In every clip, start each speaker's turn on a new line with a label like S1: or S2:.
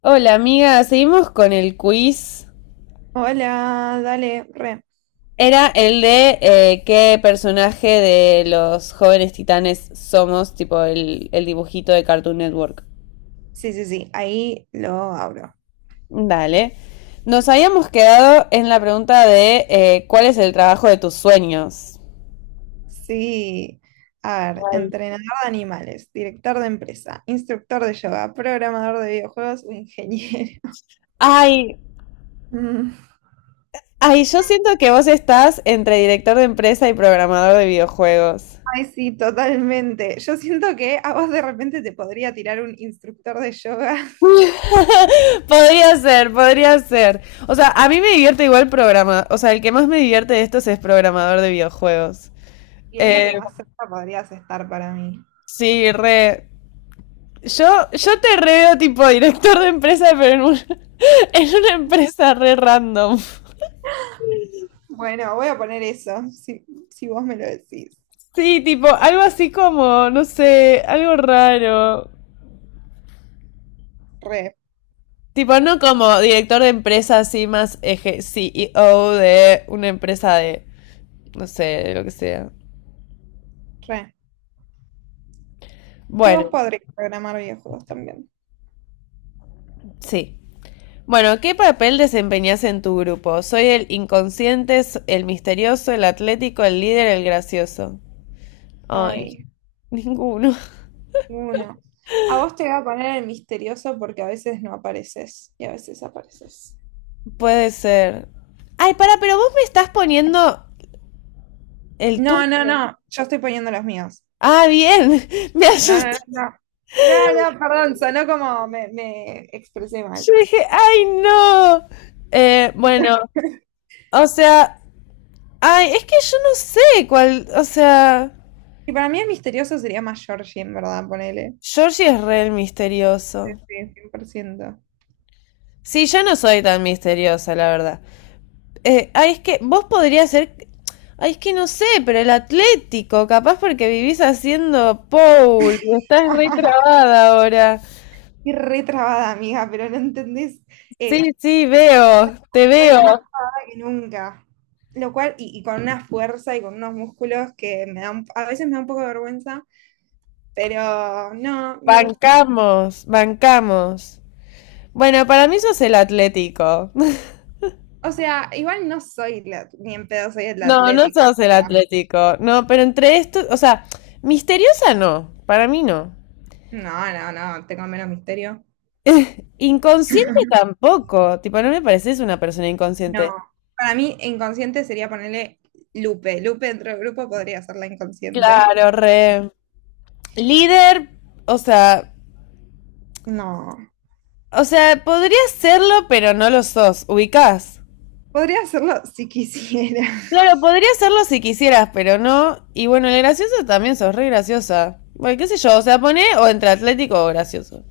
S1: Hola amiga, seguimos con el quiz.
S2: Hola, dale, re.
S1: Era el de qué personaje de los jóvenes titanes somos, tipo el dibujito de Cartoon Network.
S2: Sí, sí, sí, ahí lo abro.
S1: Dale. Nos habíamos quedado en la pregunta de cuál es el trabajo de tus sueños.
S2: Sí. A ver, entrenador de animales, director de empresa, instructor de yoga, programador de videojuegos o ingeniero.
S1: Ay,
S2: Mm.
S1: ay, yo siento que vos estás entre director de empresa y programador de videojuegos.
S2: Ay, sí, totalmente. Yo siento que a vos de repente te podría tirar un instructor de yoga.
S1: Podría ser, podría ser. O sea, a mí me divierte igual programa. O sea, el que más me divierte de estos es programador de videojuegos.
S2: Y es lo que
S1: Eh,
S2: más cerca podrías estar para mí.
S1: sí, re. Yo te re veo tipo director de empresa, pero en, un- en una empresa re random.
S2: Bueno, voy a poner eso, si, si vos me lo decís.
S1: Sí, tipo, algo así como, no sé, algo raro.
S2: Re,
S1: Tipo, no como director de empresa así más eje CEO de una empresa de, no sé, de lo que sea.
S2: re. Si vos
S1: Bueno,
S2: podrías programar videojuegos también.
S1: sí. Bueno, ¿qué papel desempeñas en tu grupo? Soy el inconsciente, s- el misterioso, el atlético, el líder, el gracioso. Ay,
S2: Ay.
S1: ninguno.
S2: Uno. A vos te voy a poner el misterioso porque a veces no apareces y a veces apareces.
S1: Puede ser. Ay, para, pero vos me estás poniendo el tú.
S2: No, no, no. Yo estoy poniendo los míos.
S1: Ah, bien. Me
S2: No,
S1: asusté.
S2: no, no. No, no, no, perdón, sonó como me expresé mal.
S1: Yo dije, ay, no. Bueno, o sea, ay, es que yo no sé cuál, o sea,
S2: Y para mí el misterioso sería más Georgie, en verdad, ponele.
S1: Georgie es re el
S2: Sí,
S1: misterioso.
S2: sí, 100%.
S1: Sí, yo no soy tan misteriosa, la verdad. Ay, es que vos podrías ser. Ay, es que no sé, pero el Atlético, capaz porque vivís haciendo Paul, estás re trabada ahora.
S2: Y re trabada, amiga, pero no entendés.
S1: Sí,
S2: Eh,
S1: sí, veo, te
S2: Estoy más
S1: veo.
S2: trabada que nunca. Lo cual, y con una fuerza y con unos músculos que me dan, a veces me da un poco de vergüenza. Pero no, me gusta.
S1: Bancamos, bancamos. Bueno, para mí sos el Atlético.
S2: O sea, igual no soy la- ni en pedo soy el
S1: No, no
S2: Atlético. O
S1: sos el
S2: sea,
S1: Atlético. No, pero entre estos, o sea, misteriosa no, para mí no.
S2: no, no, no, tengo menos misterio.
S1: Inconsciente tampoco, tipo, no me pareces una persona
S2: No.
S1: inconsciente.
S2: Para mí, inconsciente sería ponerle Lupe. Lupe dentro del grupo podría ser la inconsciente.
S1: Claro, re. Líder, o sea,
S2: No.
S1: o sea, podría serlo, pero no lo sos. Ubicás.
S2: Podría hacerlo si quisiera.
S1: Claro, podría serlo si quisieras, pero no. Y bueno, el gracioso también sos re graciosa. Bueno, qué sé yo, o sea, pone o entre atlético o gracioso.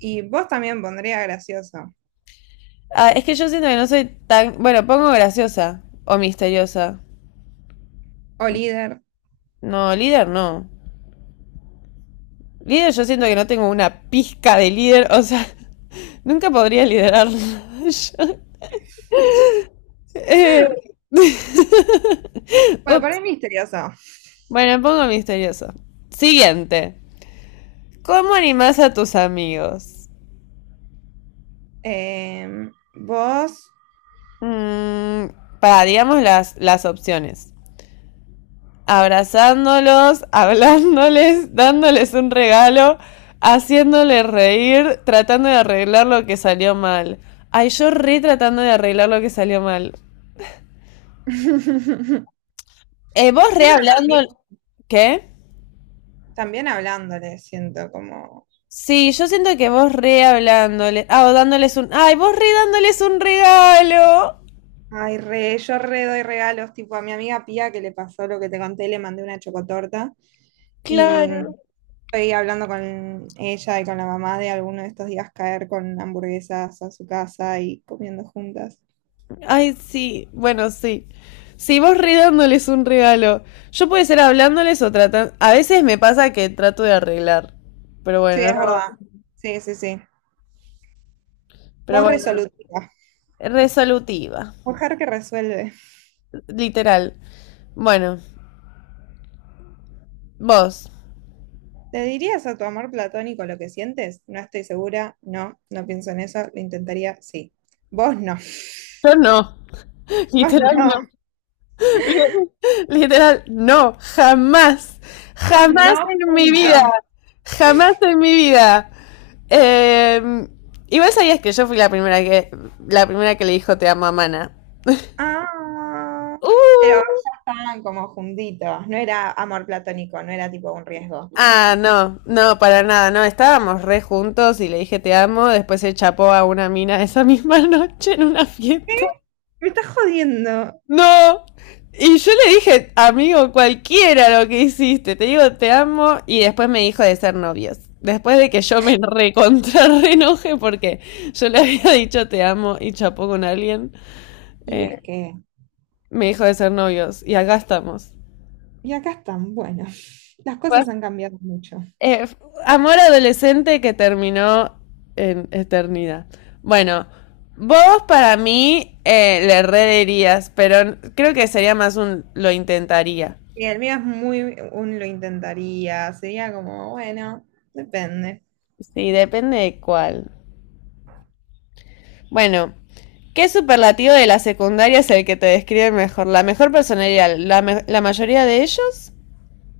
S2: Y vos también pondría gracioso.
S1: Ah, es que yo siento que no soy tan. Bueno, pongo graciosa o misteriosa.
S2: O líder.
S1: No, líder no. Líder yo siento que no tengo una pizca de líder, o sea, nunca podría liderar. Eh,
S2: Bueno,
S1: ups.
S2: poner misterioso.
S1: Bueno, pongo misterioso. Siguiente. ¿Cómo animás a tus amigos?
S2: Vos.
S1: Mm, pararíamos las opciones. Abrazándolos, hablándoles, dándoles un regalo, haciéndoles reír, tratando de arreglar lo que salió mal. Ay, yo re tratando de arreglar lo que salió mal. Vos
S2: Sí,
S1: re
S2: pero
S1: hablando...
S2: también,
S1: ¿Qué?
S2: también hablándole, siento como.
S1: Sí, yo siento que vos re hablándoles... Ah, o dándoles un... Ay, vos re dándoles un regalo.
S2: Ay, re, yo re doy regalos, tipo a mi amiga Pía que le pasó lo que te conté, le mandé una chocotorta y
S1: Claro.
S2: estoy hablando con ella y con la mamá de alguno de estos días caer con hamburguesas a su casa y comiendo juntas.
S1: Ay, sí, bueno, sí. Si vos re dándoles un regalo, yo puede ser hablándoles o tratando... A veces me pasa que trato de arreglar, pero
S2: Sí,
S1: bueno,
S2: es verdad.
S1: no,
S2: Sí, sí, sí.
S1: pero
S2: Vos
S1: bueno,
S2: resolutiva,
S1: resolutiva,
S2: mujer que resuelve.
S1: literal. Bueno, vos,
S2: ¿Le dirías a tu amor platónico lo que sientes? No estoy segura, no, no pienso en eso, lo intentaría, sí. Vos no,
S1: yo no,
S2: vos
S1: literal
S2: no,
S1: no, literal no, jamás,
S2: vos
S1: jamás
S2: no,
S1: en mi
S2: punto.
S1: vida, jamás en mi vida. Eh, igual sabías que yo fui la primera que le dijo te amo a Mana.
S2: Ah, pero
S1: Uh,
S2: ya estaban como juntitos. No era amor platónico, no era tipo un riesgo.
S1: ah, no, no, para nada, no, estábamos re juntos y le dije te amo, después se chapó a una mina esa misma noche en una fiesta.
S2: Me estás jodiendo.
S1: No, y yo le dije, amigo, cualquiera lo que hiciste, te digo te amo y después me dijo de ser novios. Después de que yo me recontra re enoje porque yo le había dicho te amo y chapó con alguien,
S2: Y es
S1: eh,
S2: que,
S1: me dijo de ser novios y acá estamos.
S2: y acá están, bueno, las cosas han cambiado mucho.
S1: Eh, amor adolescente que terminó en eternidad. Bueno, vos para mí le rederías, pero creo que sería más un lo intentaría.
S2: Y el mío es muy, un lo intentaría, sería como, bueno, depende.
S1: Sí, depende de cuál. Bueno, ¿qué superlativo de la secundaria es el que te describe mejor? La mejor personalidad, la, me- la mayoría de ellos,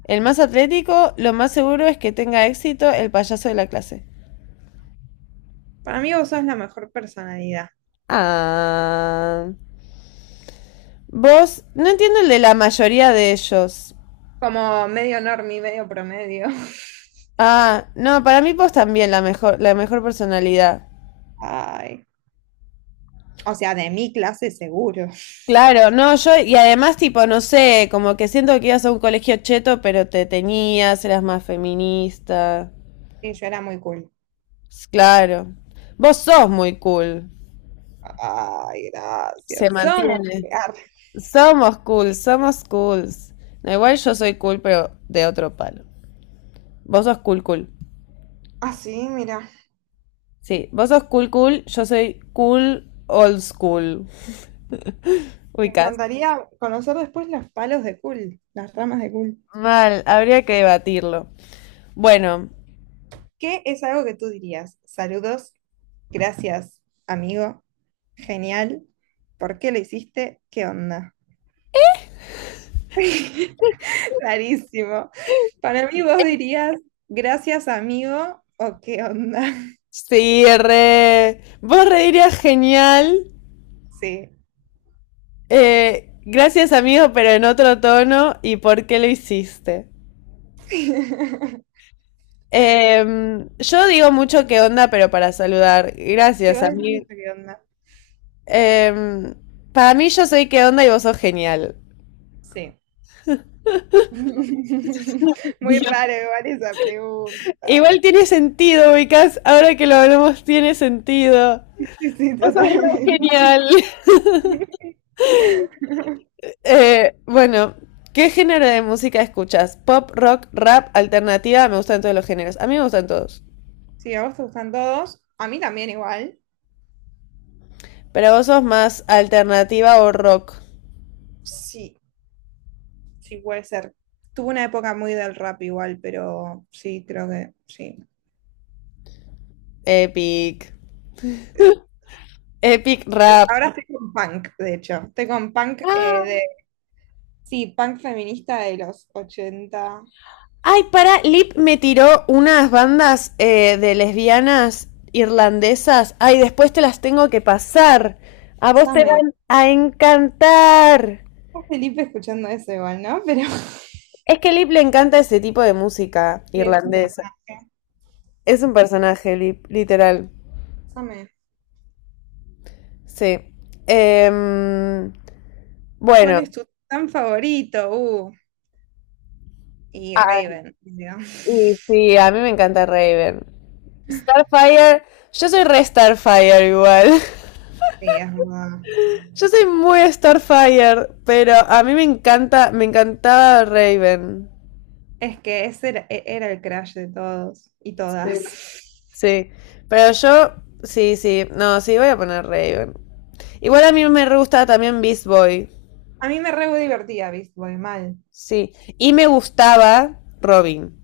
S1: el más atlético, lo más seguro es que tenga éxito el payaso de la clase.
S2: Para mí vos sos la mejor personalidad.
S1: Ah. Vos, no entiendo el de la mayoría de ellos.
S2: Como medio normie, medio promedio.
S1: Ah, no, para mí vos también la mejor personalidad.
S2: Ay. O sea, de mi clase seguro.
S1: Claro, no, yo, y además, tipo, no sé, como que siento que ibas a un colegio cheto, pero te tenías, eras más feminista.
S2: Sí, yo era muy cool.
S1: S- claro. Vos sos muy cool.
S2: Ay,
S1: Se
S2: gracias. Somos.
S1: mantiene.
S2: Ah.
S1: Somos cool, somos cools. No, igual yo soy cool, pero de otro palo. Vos sos cool, cool.
S2: Ah, sí, mira.
S1: Sí, vos sos cool, cool, yo soy cool, old school.
S2: Me
S1: Ubicás.
S2: encantaría conocer después los palos de Cool, las ramas de Cool.
S1: Mal, habría que debatirlo. Bueno,
S2: ¿Qué es algo que tú dirías? Saludos, gracias, amigo, genial. ¿Por qué lo hiciste? ¿Qué onda? Rarísimo. Para mí vos dirías, gracias, amigo, o qué onda.
S1: sí, re. Vos reirías genial.
S2: Sí.
S1: Gracias, amigo, pero en otro tono. ¿Y por qué lo hiciste? Yo digo mucho qué onda, pero para saludar.
S2: Y
S1: Gracias,
S2: vos decís
S1: amigo.
S2: mucho qué onda.
S1: Em, para mí, yo soy qué onda y vos sos genial.
S2: Sí. Muy
S1: Dios.
S2: raro igual esa pregunta.
S1: Igual tiene sentido, ubicás. Ahora que lo hablamos, tiene sentido.
S2: Sí, sí,
S1: Vos sos re
S2: totalmente.
S1: genial. Bueno, ¿qué género de música escuchas? Pop, rock, rap, alternativa. Me gustan todos los géneros. A mí me gustan todos.
S2: Sí, a vos te gustan todos. A mí también igual.
S1: Pero vos sos más alternativa o rock.
S2: Sí, sí puede ser. Tuve una época muy del rap igual, pero sí, creo que sí.
S1: Epic. Epic rap.
S2: Ahora estoy con punk, de hecho. Estoy con punk eh,
S1: Ah,
S2: de... Sí, punk feminista de los ochenta.
S1: ay, para, Lip me tiró unas bandas de lesbianas irlandesas. Ay, después te las tengo que pasar. A vos te
S2: Same.
S1: van a encantar.
S2: Está Felipe escuchando eso igual, ¿no? Pero
S1: Es que Lip le encanta ese tipo de música
S2: sí, es un
S1: irlandesa.
S2: personaje.
S1: Es un personaje, Lip, literal.
S2: Same.
S1: Sí. Em,
S2: ¿Cuál
S1: bueno,
S2: es tu tan favorito? Y
S1: ah,
S2: Raven, digo.
S1: y sí, a mí me encanta Raven. Starfire, yo soy re Starfire igual.
S2: Sí, es verdad.
S1: Yo soy muy Starfire, pero a mí me encanta, me encantaba Raven.
S2: Es que ese era, era el crush de todos y
S1: Sí.
S2: todas.
S1: Sí, pero yo, sí, sí, no, sí, voy a poner Raven. Igual a mí me re gustaba también Beast Boy.
S2: A mí me re divertía Beast Boy, mal.
S1: Sí, y me gustaba Robin.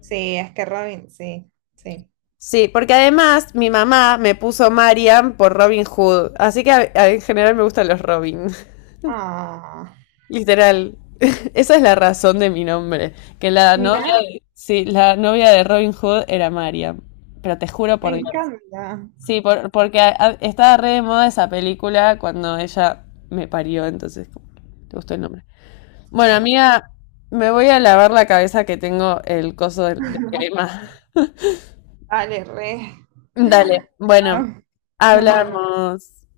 S2: Sí, es que Robin, sí, sí.
S1: Sí, porque además mi mamá me puso Marian por Robin Hood, así que a- en general me gustan los Robin,
S2: Ah,
S1: literal. Esa es la razón de mi nombre, que la novia
S2: mira,
S1: de, sí, la novia de Robin Hood era Marian, pero te juro
S2: me
S1: por Dios.
S2: encanta.
S1: Sí, por- porque a- estaba re de moda esa película cuando ella me parió, entonces como, te gustó el nombre. Bueno,
S2: Ay, qué... qui-
S1: amiga, me voy a lavar la cabeza que tengo el coso de crema.
S2: Dale, re.
S1: Dale, bueno,
S2: Chao, nos vemos.
S1: hablamos.